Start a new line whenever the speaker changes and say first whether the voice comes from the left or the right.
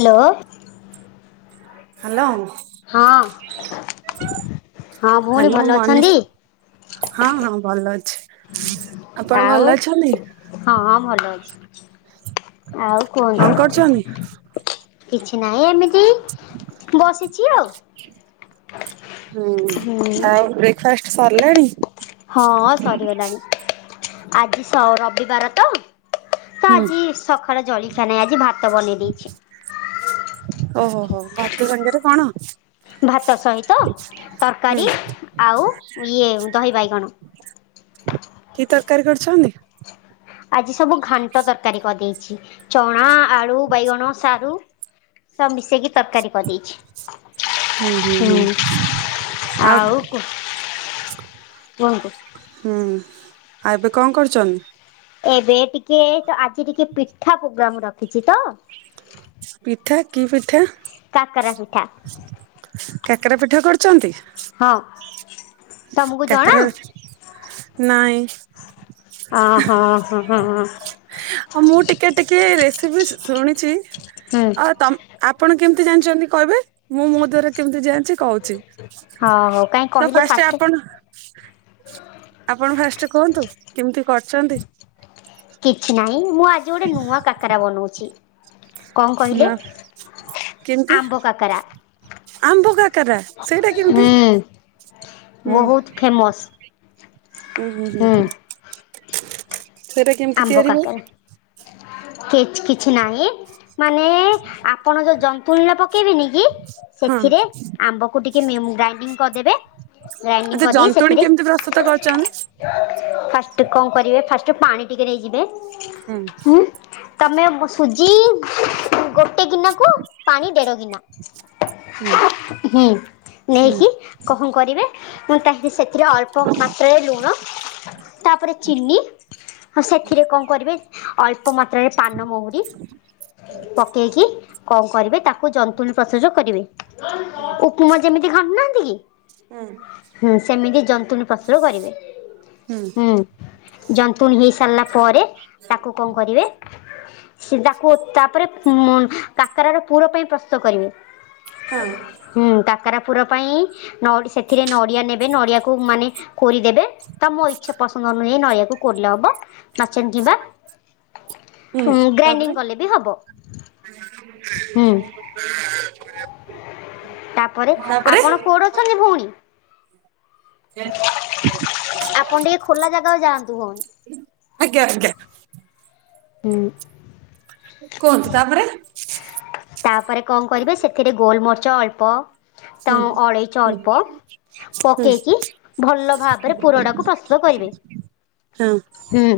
left: Hello.
right: Hello.
left: ହଁ ହଁ ଭଉଣୀ
right: ହ୍ୟାଲୋ
left: ଭଲ
right: ମନିଷ
left: ଅଛନ୍ତି।
right: ହଁ ହଁ ଭଲ ଅଛି। ଆପଣ ଭଲ
left: ଆଉ
right: ଅଛନ୍ତି
left: ହଁ ହଁ ଭଲ ଅଛି। ଆଉ
right: କଣ କରୁଛନ୍ତି?
left: କୁହନ୍ତୁ କିଛି ନାହିଁ ଏମିତି ବସି ଚି ଆଉ।
right: ହୁଁ
left: ହୁଁ।
right: ଆଉ ବ୍ରେକ୍ଫାଷ୍ଟ ସରିଲାଣି।
left: ହଁ ସରିଗଲାଣି ଆଜି ସ ରବିବାର ତ ତ
right: ହୁଁ
left: ଆଜି ସକାଳେ ଜଳିଖଆ ନାହିଁ ଆଜି ଭାତ ବନେଇ ଦେଇଛି।
right: ଓହୋ ହୋ ଭାତ ସାଙ୍ଗରେ କଣ?
left: ଭାତ ସହିତ
right: ହୁଁ
left: ତରକାରୀ ଆଉ ଇଏ ଦହି ବାଇଗଣ।
right: କି ତରକାରୀ କରୁଛନ୍ତି?
left: ଆଜି ସବୁ ଘାଣ୍ଟ ତରକାରୀ କରିଦେଇଛି। ଚଣା, ଆଳୁ, ବାଇଗଣ, ସାରୁ ସ ମିଶେଇକି ତରକାରୀ କରିଦେଇଛି।
right: ହୁଁ ହୁଁ ହୁଁ ଆଉ କ
left: କୁହନ୍ତୁ
right: ହୁଁ ଆଉ ଏବେ କଣ କରୁଛନ୍ତି?
left: ଏବେ ଟିକେ ତ ଆଜି ଟିକେ ପିଠା ପ୍ରୋଗ୍ରାମ ରଖିଛି ତ
right: ପିଠା କି ପିଠା?
left: କାକରା ପିଠା।
right: କାକେରା ପିଠା କରୁଛନ୍ତି।
left: ହଁ ତମକୁ ଜଣା?
right: କାକେରା
left: ଓ ହୋ ହୋ ହୋଁ ହ
right: ମୁଁ ଟିକେ ଟିକେ ରେସିପି ଶୁଣିଛି ଆଉ ତମ ଆପଣ କେମିତି ଜାଣିଛନ୍ତି କହିବେ ମୁଁ ମୋ ଦ୍ୱାରା କେମିତି ଜାଣିଛି କୋହୁଛି।
left: ହଁ ହଉ କାଇଁ କହିଲେ ଫାଷ୍ଟ
right: ହ ଆପଣ ଫାଷ୍ଟ କୁହନ୍ତୁ କେମିତି କରଛନ୍ତି?
left: କିଛି ନାହିଁ ମୁଁ ଆଜି ଗୋଟେ ନୂଆ କାକରା ବନଉଛି। କଣ କହିଲେ
right: ନା କେମିତି
left: ଆମ୍ବ କାକରା
right: ଆମ୍ବ କାକରା ସେଇଟା କେମିତି?
left: ହୁଁ
right: ଉଁ
left: ବହୁତ ଫେମସ୍
right: ଉ ହୁଁ ହୁଁ ସେଇଟା କେମିତି
left: ଆମ୍ବ
right: ତିଆରି ହୁଏ?
left: କାକରେ କି କିଛି ନାହିଁ। ମାନେ ଆପଣ ଯୋଉ ଜନ୍ତୁଣୀ ପକେଇବେନି କି
right: ହଁ
left: ସେଥିରେ ଆମ୍ବକୁ ଟିକେ ନି ଗ୍ରାଇଡିଂ କରଦେବେ
right: ଆଛା ଜନ୍ତୁଣୀ କେମିତି ପ୍ରସ୍ତୁତ କରୁଛନ୍ତି?
left: ଫାଷ୍ଟ କଣ କରିବେ ଫାଷ୍ଟ ପାଣି ଟିକେ ନେଇଯିବେ
right: ହଁ
left: ତୁମେ ସୁଜି ଗୋଟେ ଗିନାକୁ ପାଣି ଦେଢ଼ ଗିନା
right: ହୁଁ
left: ହୁଁ
right: ହୁଁ
left: ନେଇକି କହଣ କରିବେ ମୁଁ ତାଙ୍କେ ସେଥିରେ ଅଳ୍ପ ମାତ୍ରାରେ ଲୁଣ ତାପରେ ଚିନି ହଉ ସେଥିରେ କଣ କରିବେ ଅଳ୍ପ ମାତ୍ରାରେ ପାନମହୁରି ପକେଇକି କଣ କରିବେ ତାକୁ ଜନ୍ତୁଣୀ ପ୍ରସ୍ତୋଗ କରିବେ।
right: ହଁ
left: ତୁମ ଯେମିତି ଖଣ୍ଡୁନାହାନ୍ତି କି
right: ହଁ
left: ହୁଁ ସେମିତି ଜନ୍ତୁଣୀ ପ୍ରସୁର କରିବେ, ହୁଁ ଜନ୍ତୁଣି ହେଇ ସାରିଲା ପରେ ତାକୁ କଣ କରିବେ ସେ ତାକୁ ତାପରେ କାକର ର ପୁର ପାଇଁ ପ୍ରସ୍ତୁତ କରିବେ।
right: ହଁ
left: ହୁଁ କାକାରା ପୁର ପାଇଁ ନ ସେଥିରେ ନଡ଼ିଆ ନେବ ନଡ଼ିଆ କୁ ମାନେ କୋରିଦେବେ ତ ମୋ ଇଚ୍ଛା ପସନ୍ଦ ଅନୁଯାୟୀ ନଡ଼ିଆକୁ କୋରିଲେ ହବ ନଚନ ଯିବା
right: ହୁଁ
left: ହଁ
right: ତାପରେ
left: ଗ୍ରାଇଣ୍ଡିଙ୍ଗ କଲେ ବି ହବ ହୁଁ ତାପରେ ଆପଣ କୋଉଁଠି ଅଛନ୍ତି ଭଉଣୀ
right: ସେ
left: ଆପଣ ଟିକେ ଖୋଲା ଜାଗା ଯାଆନ୍ତୁ ଭଉଣୀ
right: ଆଜ୍ଞା ଆଜ୍ଞା
left: ହୁଁ
right: କୁହନ୍ତିୁ ତାପରେ
left: ତାପରେ କଣ କରିବେ ସେଥିରେ ଗୋଲମରିଚ ଅଳ୍ପ ତ ଅଳେଇଚ
right: ହୁଁ
left: ଅଳ୍ପ
right: ହୁଁ ହୁଁ
left: ପକେଇକି ଭଲ ଭାବରେ ପୁରଟାକୁ ପ୍ରସ୍ତୁତ କରିବେ
right: ହଁ
left: ହୁଁ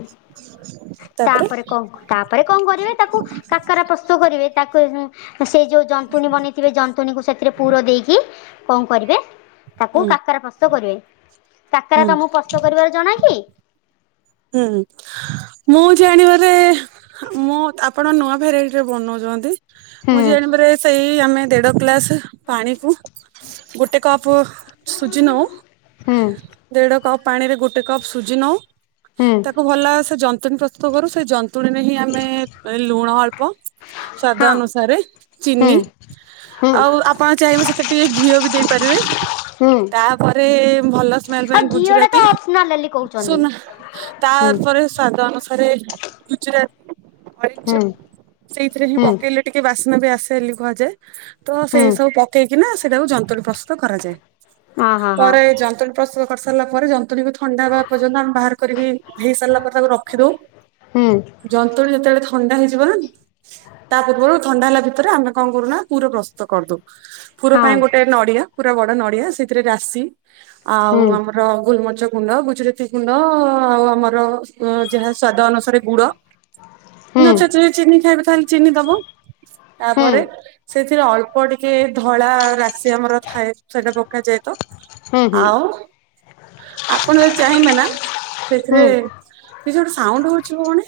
left: ତାପରେ କଣ ତାପରେ କଣ କରିବେ ତାକୁ କାକରା ପ୍ରସ୍ତୁତ କରିବେ ତାକୁ ସେ ଯୋଉ ଜନ୍ତୁଣୀ ବନେଇଥିବେ ଜନ୍ତୁଣୀକୁ ସେଥିରେ ପୁର ଦେଇକି କଣ କରିବେ। ତାକୁ
right: ହୁଁ
left: କାକରା ପ୍ରସ୍ତୁତ କରିବେ କାକରା
right: ହୁଁ
left: ତମକୁ ପ୍ରସ୍ତୁତ କରିବାର ଜଣା କି
right: ହୁଁ ମୁଁ ଜାଣିବାରେ ମୁଁ ଆପଣ ନୂଆ ଭେରାଇଟି ରେ ବନଉଛନ୍ତି
left: ହୁଁ
right: ମୁଁ ଯେ ଜଣିବାରେ ସେଇ ଆମେ ଦେଢ ଗ୍ଲାସ ପାଣି କୁ ଗୋଟେ କପ୍ ସୁଜି ନଉ
left: ହୁଁ
right: ଦେଢ କପ୍ ପାଣି ରେ ଗୋଟେ କପ୍ ସୁଜି ନଉ
left: ହୁଁ
right: ତାକୁ ଭଲ ସେ ଜନ୍ତୁଣୀ ପ୍ରସ୍ତୁତ କରୁ ଜନ୍ତୁ ଣୀରେ ହିଁ ଆମେ ଲୁଣ ଅଳ୍ପ ସ୍ୱାଦ
left: ହଁ
right: ଅନୁସାରେ ଚିନି
left: ହୁଁ ହୁଁ
right: ଆଉ ଆପଣ ଚାହିଁବେ ସେତେ ଟିକେ ଘିଅ ବି ଦେଇପାରିବେ
left: ହୁଁ
right: ତାପରେ ଭଲ ସେମ୍ଲେ
left: ଆଉ ଘିଅ ଟା ତ
right: ଗୁଜୁରାତି
left: ଅପସନାଲ ବୋଲି କହୁଛନ୍ତି।
right: ସୁନା
left: ହୁଁ
right: ସ୍ୱାଦ ଅନୁସାରେ ଗୁଜୁରାତି ଅଳେଇଚ
left: ହୁଁ
right: ସେଇଥିରେ
left: ହୁଁ
right: ପକେଇଲେ ଟିକେ ବାସ୍ନା ବି ଆସେ ବୋଲି କୁହାଯାଏ ତ
left: ହୁଁ
right: ସେଇ ସବୁ ପକେଇକିନା ସେଇଟାକୁ ଜନ୍ତୁଣୀ ପ୍ରସ୍ତୁତ କରାଯାଏ
left: ହଁ ହଁ ହଁ
right: ପରେ ଜନ୍ତୁଣୀ ପ୍ରସ୍ତୁତ କରିସାରିଲା ପରେ ଜନ୍ତୁଣୀକୁ ଥଣ୍ଡା ହେବା ପର୍ଯ୍ୟନ୍ତ ଆମେ ବାହାର କରିକି ହେଇ ସାରିଲା ପରେ ତାକୁ ରଖିଦଉ
left: ହୁଁ
right: ଜନ୍ତୁଣୀ ଯେତେବେଳେ ଥଣ୍ଡା ହେଇଯିବ ତା ପୂର୍ବରୁ ଥଣ୍ଡା ହେଲା ଭିତରେ ଆମେ କଣ କରୁନା ପୁର ପ୍ରସ୍ତୁତ କରିଦଉ ପୁର
left: ହଁ
right: ପାଇଁ ଗୋଟେ ନଡିଆ ପୁରା ବଡ ନଡିଆ ସେଥିରେ ରାଶି ଆଉ
left: ହୁଁ
right: ଆମର ର ଗୋଲମରିଚ ଗୁଣ୍ଡ ଗୁଜୁରାତି ଗୁଣ୍ଡ ଆଉ ଆମର ଯାହା ସ୍ଵାଦ ଅନୁସାରେ ଗୁଡ଼
left: ହୁଁ
right: ନଚେତ ଚିନି ଖାଇବ ତାହେଲେ ଚିନି ଦବ
left: ହୁଁ
right: ତାପରେ ସେଥିରେ ଅଳ୍ପ ଟିକେ ଧଳା ରାଶି ଆମର ଥାଏ ସେଇଟା ପକାଯାଏ ତ
left: ହୁଁ ହୁଁ
right: ଆଉ ଆପଣ ଯଦି ଚାହିଁବେ ନା ସେଥିରେ
left: ହୁଁ
right: କିଛି ଗୋଟେ ସାଉଣ୍ଡ ହଉଛି ଭଉଣୀ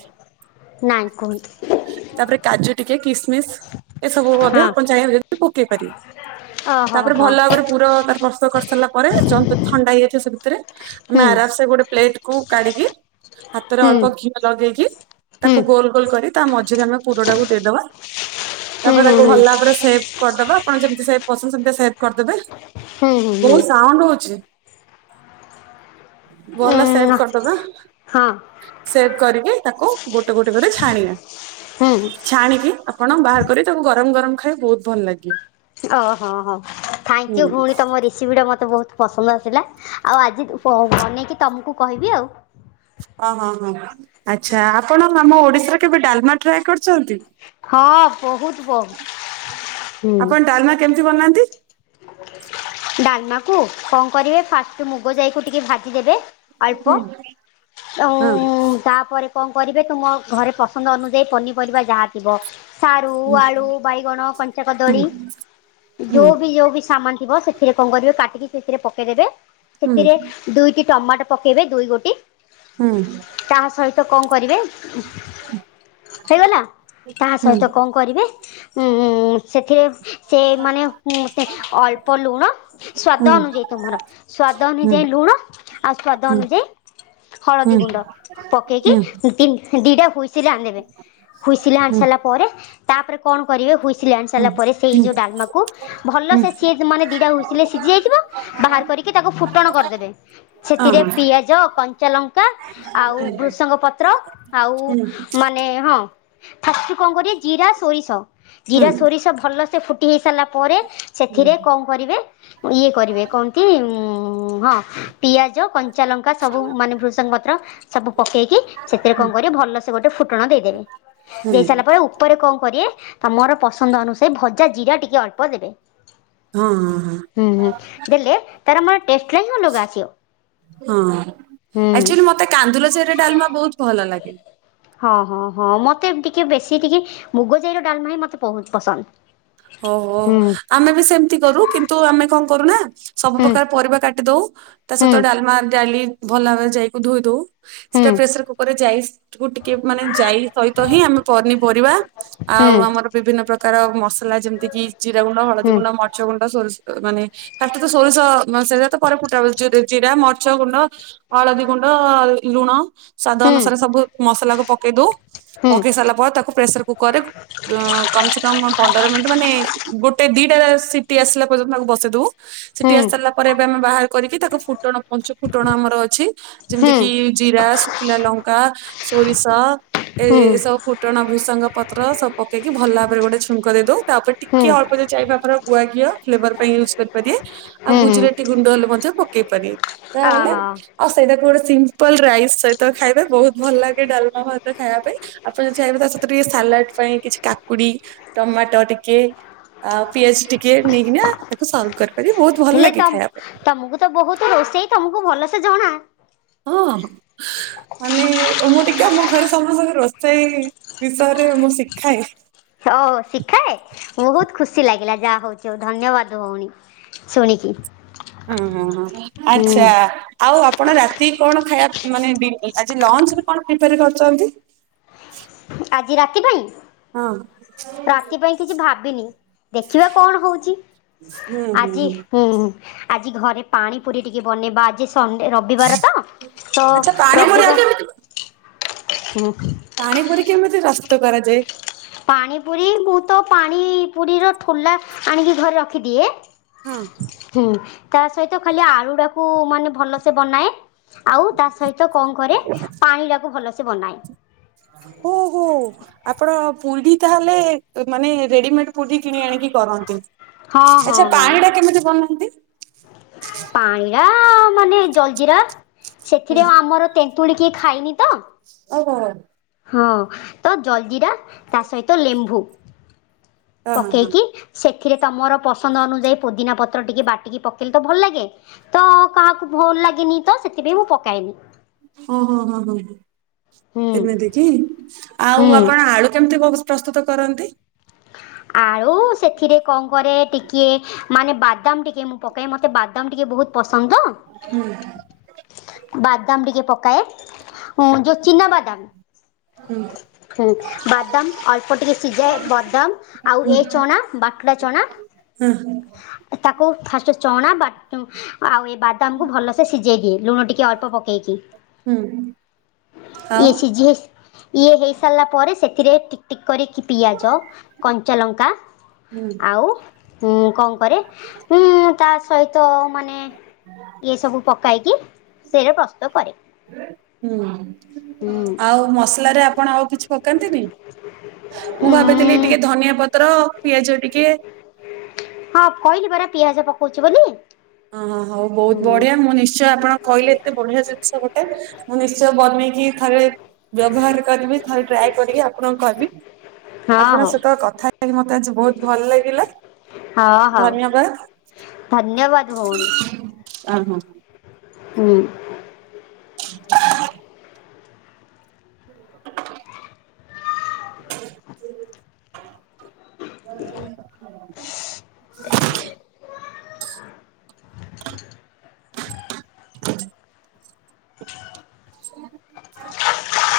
left: ନାଇଁ କୁହନ୍ତୁ
right: ତାପରେ କାଜୁ ଟିକେ କିସମିସ ଏସବୁ ମଧ୍ୟ
left: ହଁ
right: ଆପଣ ଚାହିଁବେ ଯଦି ପକେଇ ପାରିବେ
left: ଓହୋ
right: ତାପରେ
left: ହଁ
right: ଭଲ ଭାବରେ ପୁରା ତ ପ୍ରସ୍ତୁତ କରିସାରିଲା ପରେ ଜନ୍ତୁଣୀ ଥଣ୍ଡା ହେଇଯାଇଥିବ ସେ ଭିତରେ ଆମେ ଆରାମସେ ଗୋଟେ ପ୍ଲେଟକୁ କାଢିକି, ହାତରେ ଅଳ୍ପ ଘିଅ ଲଗେଇକି ତାକୁ ଗୋଲ ଗୋଲ କରି ତା ମଝିରେ ଆମେ ପୁରଟାକୁ ଦେଇଦବା। ତାପରେ ତାକୁ ଭଲ ଭାବରେ ସେବ୍ କରିଦବା, ଆପଣ ଯେମିତି ସେବ୍ କରୁଛନ୍ତି ସେମିତି ସେବ୍ କରିଦେବେ। ବହୁତ ସାଉଣ୍ଡ ହଉଛି, ଗଲା ସେ ସେବ୍ କରିଦବା,
left: ହଁ
right: ସେବ୍ କରିକି ତାକୁ ଗୋଟେ ଗୋଟେ କରି ଛାଣିବା।
left: ହୁଁ
right: ଛାଣିକି ଆପଣ ବାହାର କରି ତାକୁ ଗରମ ଗରମ ଖାଇବେ ବହୁତ ଭଲ ଲାଗେ।
left: ଓହୋ ଓ ହୋ
right: ହୁଁ
left: ଥ୍ୟାଙ୍କୟୁ ଭଉଣୀ ତମ ସେ ରେସିବ ମୋତେ ବହୁତ ପସନ୍ଦ ଆସିଲା ଆଉ ଆଜି ବନେଇକି ତମକୁ କହିବି ଆଉ।
right: ଓହୋ ହୋ ଆଚ୍ଛା ଆପଣ ଆମ ଓଡିଶାରେ କେବେ ଡାଲମା ଟ୍ରାଏ କରିଛନ୍ତି?
left: ହଁ ବହୁତ ବହୁ ହୁଁ।
right: ଆପଣ ଡାଲମା କେମିତି ବନାନ୍ତି?
left: ଡାଲମାକୁ କଣ କରିବେ, ଫାଷ୍ଟ ମୁଗ ଯାଇକୁ ଟିକେ ଭାଜିଦେବେ। ଅଳ୍ପ
right: ହଁ ହଁ
left: [unintelligible] ତା ପରେ କଣ କରିବେ ତୁମ ଘରେ ପସନ୍ଦ ଅନୁଯାୟୀ ପନିପରିବା ଯାହା ଥିବ ସାରୁ, ଆଳୁ, ବାଇଗଣ, କଞ୍ଚା କଦଳୀ ଯୋଉବି ଯୋଉବି ସାମାନ୍ ଥିବ ସେଠି ସେଥିରେ କଣ କରିବେ କାଟିକି ସେଥିରେ ପକେଇଦେବେ ସେଥିରେ ଦୁଇଟି ଟମାଟୋ ପକେଇବେ ଦୁଇ ଗୋଟି।
right: ହୁଁ।
left: ତା ସହିତ କଣ କରିବେ ହେଇଗଲା, ତାହା ସହିତ କଣ କରିବେ ଉଁ ସେଥରେ ସେ ମାନେ ମୋଟେ ଅଳ୍ପ ଲୁଣ ସ୍ଵାଦ ଅନୁଯାୟୀ ତୁମର ସ୍ଵାଦ ଅନୁଯାୟୀ ଲୁଣ ଆଉ ସ୍ଵାଦ ଅନୁଯାୟୀ ହଳଦୀ ଗୁଣ୍ଡ ପକେଇକି ଦିଟା ହୁଇସିଲ ଆଣିଦେବେ ହୁଇସିଲ ଆଣି ସାରିଲା ପରେ ତାପରେ କଣ କରିବେ ହୁଇସିଲ ଆଣି ସାରା ପରେ, ସେଇ ଯୋଉ ଡାଲମାକୁ ଭଲ ସେ ସିଏ ସିଜ୍ ମାନେ ଦିଟା ହୁଏସି ସିଝି ଯାଇଥିବ, ବାହାର କରିକି ତାକୁ ଫୁଟଣ କରିଦେବେ। ସେଥିରେ ପିଆଜ, କଞ୍ଚା ଲଙ୍କା ଆଉ ବୃଷଙ୍ଗ ପତ୍ର, ଆଉ ମାନେ ହଁ ଫାଷ୍ଟ କଣ କରିବେ, ଜିରା ସୋରିଷ ଜିରା ସୋରିଷ ଭଲସେ ଫୁ ଫୁଟି ହେଇସାରିଲା ପରେ, ସେଥିରେ କଣ କରିବେ? ଇଏ କରିବେ କଣକି, ହଁ ପିଆଜ, କଞ୍ଚାଲଙ୍କା, ସବୁ ମାନେ ଭୃସଙ୍ଗ ପତ୍ର ସବୁ ପକେଇକି ସେଥିରେ କଣ କରିବ ଭଲସେ ଗୋଟେ ଫୁଟଣ ଦେଇଦେବେ। ଦେଇ ସାରିଲା ପରେ ଉପରେ କଣ କରିବେ, ତମର ପସନ୍ଦ ଅନୁସାରେ ଭଜା ଜିରା ଟିକେ ଅଳ୍ପ ଦେବେ।
right: ହଁ ହଁ।
left: ହୁଁ, ହୁଁ ଦେଲେ ତାର ମାନେ ଟେଷ୍ଟ ହିଁ ଅଲଗା ଆସିବ।
right: ହଁ,
left: ହୁଁ
right: ଆକ୍ଚୁଆଲି ମତେ କାନ୍ଦୁଲେଚେରେ ଡାଲମା ବହୁତ ଭଲ ଲାଗେ।
left: ହଁ ହଁ ହଁ ମତେ ଟିକେ ବେଶୀ ଟିକେ ମୁଗଜାଇର ଡାଲମା ହୀ ମତେ ବହୁତ ପସନ୍ଦ।
right: ଓହୋ
left: ହୁଁ
right: ଆମେ ବି ସେମିତି କରୁ କିନ୍ତୁ ଆମେ କଣ କରୁନା? ସବୁ
left: ହୁଁ
right: ପ୍ରକାର ପରିବା କାଟି ଦଉ ତା
left: ହୁଁ
right: ସହିତ ଡାଲମା ଡାଲି ଭଲ ଭାବରେ ଯାଇକି ଧୋଇ ଦଉ।
left: ହୁଁ
right: ସେଟପ୍ ପ୍ରେସରକୁକରରେ ଯାଇଶ୍ ତାକୁ ଟିକେ ମାନେ ଯାଇ ସହିତ ହିଁ ଆମେ ପନିପରିବା
left: ଅହ
right: ଆଉ ଆମର ବିଭିନ୍ନ ପ୍ରକାର କାରଣ ମସଲା ଯେମିତି କି ଜିରା ଗୁଣ୍ଡ, ହଳଦୀ ଗୁଣ୍ଡ ମରିଚଗୁଣ୍ଡ ସୋରିଷ ମାନେ ଫାଷ୍ଟ ତ ସୋରିଷ ସେତ ପରେ ଫୁଟା ହୁଏ ଜିରା, ମରିଚଗୁଣ୍ଡ ହଳଦୀଗୁଣ୍ଡ, ଲୁଣ ସ୍ଵାଦ ଅନୁସାରେ ସବୁ ମସଲା କୁ ପକେଇ ଦଉ ପକେଇ ସାରିଲା ପରେ ତାକୁ ପ୍ରେସର କୁକରରେ କମ ସେ କମ ପନ୍ଦର ମିନିଟ୍ ମାନେ ଗୋଟେ ଦିଟା ସିଟି ଆସିଲା ପର୍ଯ୍ୟନ୍ତ ତାକୁ ବସେଇ ଦଉ ସିଟି ଆସି ସାରିଲା ପରେ ଏବେ ଆମେ ବାହାର କରିକି ତାକୁ ଫୁଟଣ ପଞ୍ଚୁ ଫୁଟଣ ଆମର ଅଛି ଯେମିତି କିି ଜିରା, ଶୁଖିଲା ଲଙ୍କା, ସୋରିଷ ଏ ଏସବୁ ଫୁଟଣ, ଭୂସଙ୍ଗ ପତ୍ର ସବୁ ପକେଇକି ଭଲ ଭାବରେ ଗୋଟେ ଛୁଙ୍କ ଦେଇଦଉ ତାପରେ ଟିକେ ଅଳ୍ପ ଚାରି ମାପର ଗୁଆ ଘିଅ ଫ୍ଲେଭର ପାଇଁ ୟୁଜ୍ କରିପାରିବେ ଆଉ ଗୁଜୁରାତି ଗୁଣ୍ଡ ହେଲେ ମଧ୍ୟ ପକେଇ ପାରିବେ। ତା ବଲେ। ଆଉ ସେଇଟାକୁ ଗୋଟେ ସିମ୍ପଲ ରାଇସ୍ ସହିତ ଖାଇବେ ବହୁତ ଭଲ ଲାଗେ ଡାଲମ ଭାତ ଖାଇବା ପାଇଁ। ଆପଣ ଯଦି ଚାହିଁବେ ତା ସହିତ ଟିକେ ସାଲାଡ ପାଇଁ କିଛି କାକୁଡି ଟମାଟ ଟିକେ। ଆଉ ପିଆଜ ଟିକେ ନେଇକିନା ତାକୁ ସର୍ଭ କରିପାରିବେ ବହୁତ ଭଲ
left: ହେଲେ ତ
right: ଲାଗେ ଖାଇବା ପାଇଁ।
left: ତମକୁ ତ ବହୁତ ରୋଷେଇ ତମକୁ ଭଲସେ ଜଣା।
right: ହଁ। ମାନେ ମୁଁ ଟିକେ ଆମ ଘରେ ସମସ୍ତଙ୍କେ ରୋଷେଇ ବିଷୟରେ ମୁଁ ଶିଖାଏ।
left: ଓହ ଶିଖାଏ ବହୁତ ଖୁସି ଲାଗିଲା ଯାହା ହଉଚି ଆଉ ଧନ୍ୟବାଦ ଭଉଣୀ। ଶୁଣିକି।
right: ହୁଁ ହୁଁ ହଁ
left: ହୁଁ
right: ଆଚ୍ଛା। ଆଉ ଆପଣ ରାତି କଣ ଖାଇବା ମାନେ ଆଜି ଲଞ୍ଚରେ କଣ ପ୍ରିଫୋର କରିୁଚନ୍ତି।
left: ଆଜି ରାତି ପାଇଁ।
right: ହଁ।
left: ରାତି ପାଇଁ କିଛି ଭାବିନି ଦେଖିବା କଣ ହଉଚି।
right: ହୁଁ ହୁଁ ହୁଁ।
left: ହୁଁ ଆଜି ଘରେ ପାଣି ପୁରୀ ଟିକେ ବନେଇବା ଆଜି ସଣ୍ଡେ ରବିବାର ତ ତ
right: ଆଚ୍ଛା ପାଣିପୁରୀ
left: ରବିବାର ହଁ
right: ପାଣି ପୁରୀ କେମିତି ରସ୍ତ କରାଯାଏ।
left: ପାଣି ପୁରୀ ମୁଁ ତ ପାଣି ପୁରୀର ଠୋଲା ଆଣିକି ଘରେ ରଖିଦିଏ।
right: ହଁ।
left: ହୁଁ ତା ସହିତ ଖାଲି ଆଳୁ ତାକୁ ମାନେ ଭଲସେ ବନାଏ। ଆଉ ତା ସହିତ କଣ କରେ? ପାଣି ଟାକୁ ଭଲସେ ବନାଏ।
right: ହୁ ହୋ। ଆପଣ ପୁରିଢ଼ି ତାହାଲେ ମାନେ ରେଡିମେଡ ପୁରି କିଣି ଆଣିକି କରନ୍ତି।
left: ହଁ ହଁ
right: ଆଚ୍ଛା
left: ହଁ
right: ପାଣି ଟା କେମିତି ବନାନ୍ତି?
left: ପାଣିରା ମାନେ ଜଲଜିରା ସେଥିରେ
right: ହୁଁ
left: ଆମର ତେନ୍ତୁଳି କିଏ ଖାଇନି ତ
right: ଓ [inaudible]
left: ହଁ ତ ଜଲଜିିରା ତା ସହିତ ଲେମ୍ବୁ
right: ହଁ ହଁ ହଁ
left: ପକେଇକି ସେଥିରେ ତମର ପସନ୍ଦ ଅନୁଯାୟୀ ପୋଦିନା ପତ୍ର ଟିକେ ବାଟିକି ପକେଇଲେ ତ ଭଲ ଲାଗେ ତ କାହାକୁ ଭଲ ଲାଗିନି ତ ସେଥିପାଇଁ ମୁଁ ପକାଇଏନି।
right: ଓ ହୋ ହଁ ହ
left: ହୁଁ।
right: ଏମିତି କି ଆଉ
left: ହୁଁ।
right: ଆପଣ ଆଳୁ କେମିତି ବ ପ୍ରସ୍ତୁତ କରନ୍ତି।
left: ଆଳୁ ସେଥିରେ କଣ କରେ ଟିକିଏ ମାନେ ବାଦାମ ଟିକେ ମୁଁ ପକାଏ ମତେ ବାଦାମ ଟିକେ ବହୁତ ପସନ୍ଦ ତ।
right: ହୁଁ।
left: ବାଦାମ ଟିକେ ପକାଏ ଯୋଉ ଚିନା ବାଦାମ।
right: ହୁଁ।
left: ହୁଁ ବାଦାମ ଅଳ୍ପ ଟିକେ ସିଝା ବାଦାମ ଆଉ ଏ ଚଣା ବାଟୁଳା ଚଣା
right: ହୁଁ ହୁଁଁ।
left: ତାକୁ ଫାଷ୍ଟ ଚଣା ବାଟ ଆଉ ଏ ବାଦାମକୁ ଭଲସେ ସିଝେଇ ଦିଏ ଲୁଣ ଟିକେ ଅଳ୍ପ ପକେଇକି।
right: ହୁଁ। ଆଉ
left: ଇଏ ସିଝେ ଇଏ ହେଇ ସାରିଲା ପରେ ସେଥିରେ ଟି ଟି କରିକି ପିଆଜ କଞ୍ଚାଲଙ୍କା
right: ହୁଁ
left: ଆଉ ହୁଁ କଣ କରେ? ହୁଁ ତା ସହିତ ମାନେ ଇଏ ସବୁ ପକାଇକି ସେରେ ପ୍ରସ୍ତୁତ କରେ।
right: ହୁଁ।
left: ହୁଁ।
right: ଆଉ ମସଲାରେ ଆପ ଆପଣ ଆଉ କିଛି ପକାନ୍ତିନୀ? ମୁଁ ଭାବିଥିଲି ଟିକେ ଧନିଆ ପତ୍ର ପିଆଜ ଟିକେ
left: ହଁ, କହିଲି ପରା ପିଆଜ ପକଉଚି ବୋଲି।
right: ହଁ, ହଁ, ହଉ ବହୁତ
left: ହୁଁ।
right: ବଢିଆ, ମୁଁ ନିଶ୍ଚୟ ଆପଣ କହିଲେ ଏତେ ବଢିଆ ଜିନିଷ ଗୋଟେ। ମୁଁ ନିଶ୍ଚୟ ବନେଇକି ଥରେ -ବ୍ୟବହାର କରିବି ଥରେ ଟ୍ରାଏ କରିକି ଆପଣଙ୍କୁ କହିବି। [inaudible]
left: ହଁ
right: ଆପଣଙ୍କ
left: ହଉ
right: ସହିତ କଥା ହେଇକି ମତେ ଆଜି ବହୁତ ଭଲ ଲାଗିଲା,
left: ହଁ
right: [inaudible]
left: ହଉ
right: ଧନ୍ୟବାଦ।
left: [inaudible] ଧନ୍ୟବାଦ ଭଉଣୀ।
right: ଆ ହଁ।
left: [inaudible] ହୁଁ।
right: [unintelligible] [inaudible] [unintelligible] [inaudible] [unintelligible] [inaudible] [inaudible] [unintelligible]
left: [unintelligible] [inaudible] [unintelligible]
right: [unintelligible] [inaudible] [unintelligible]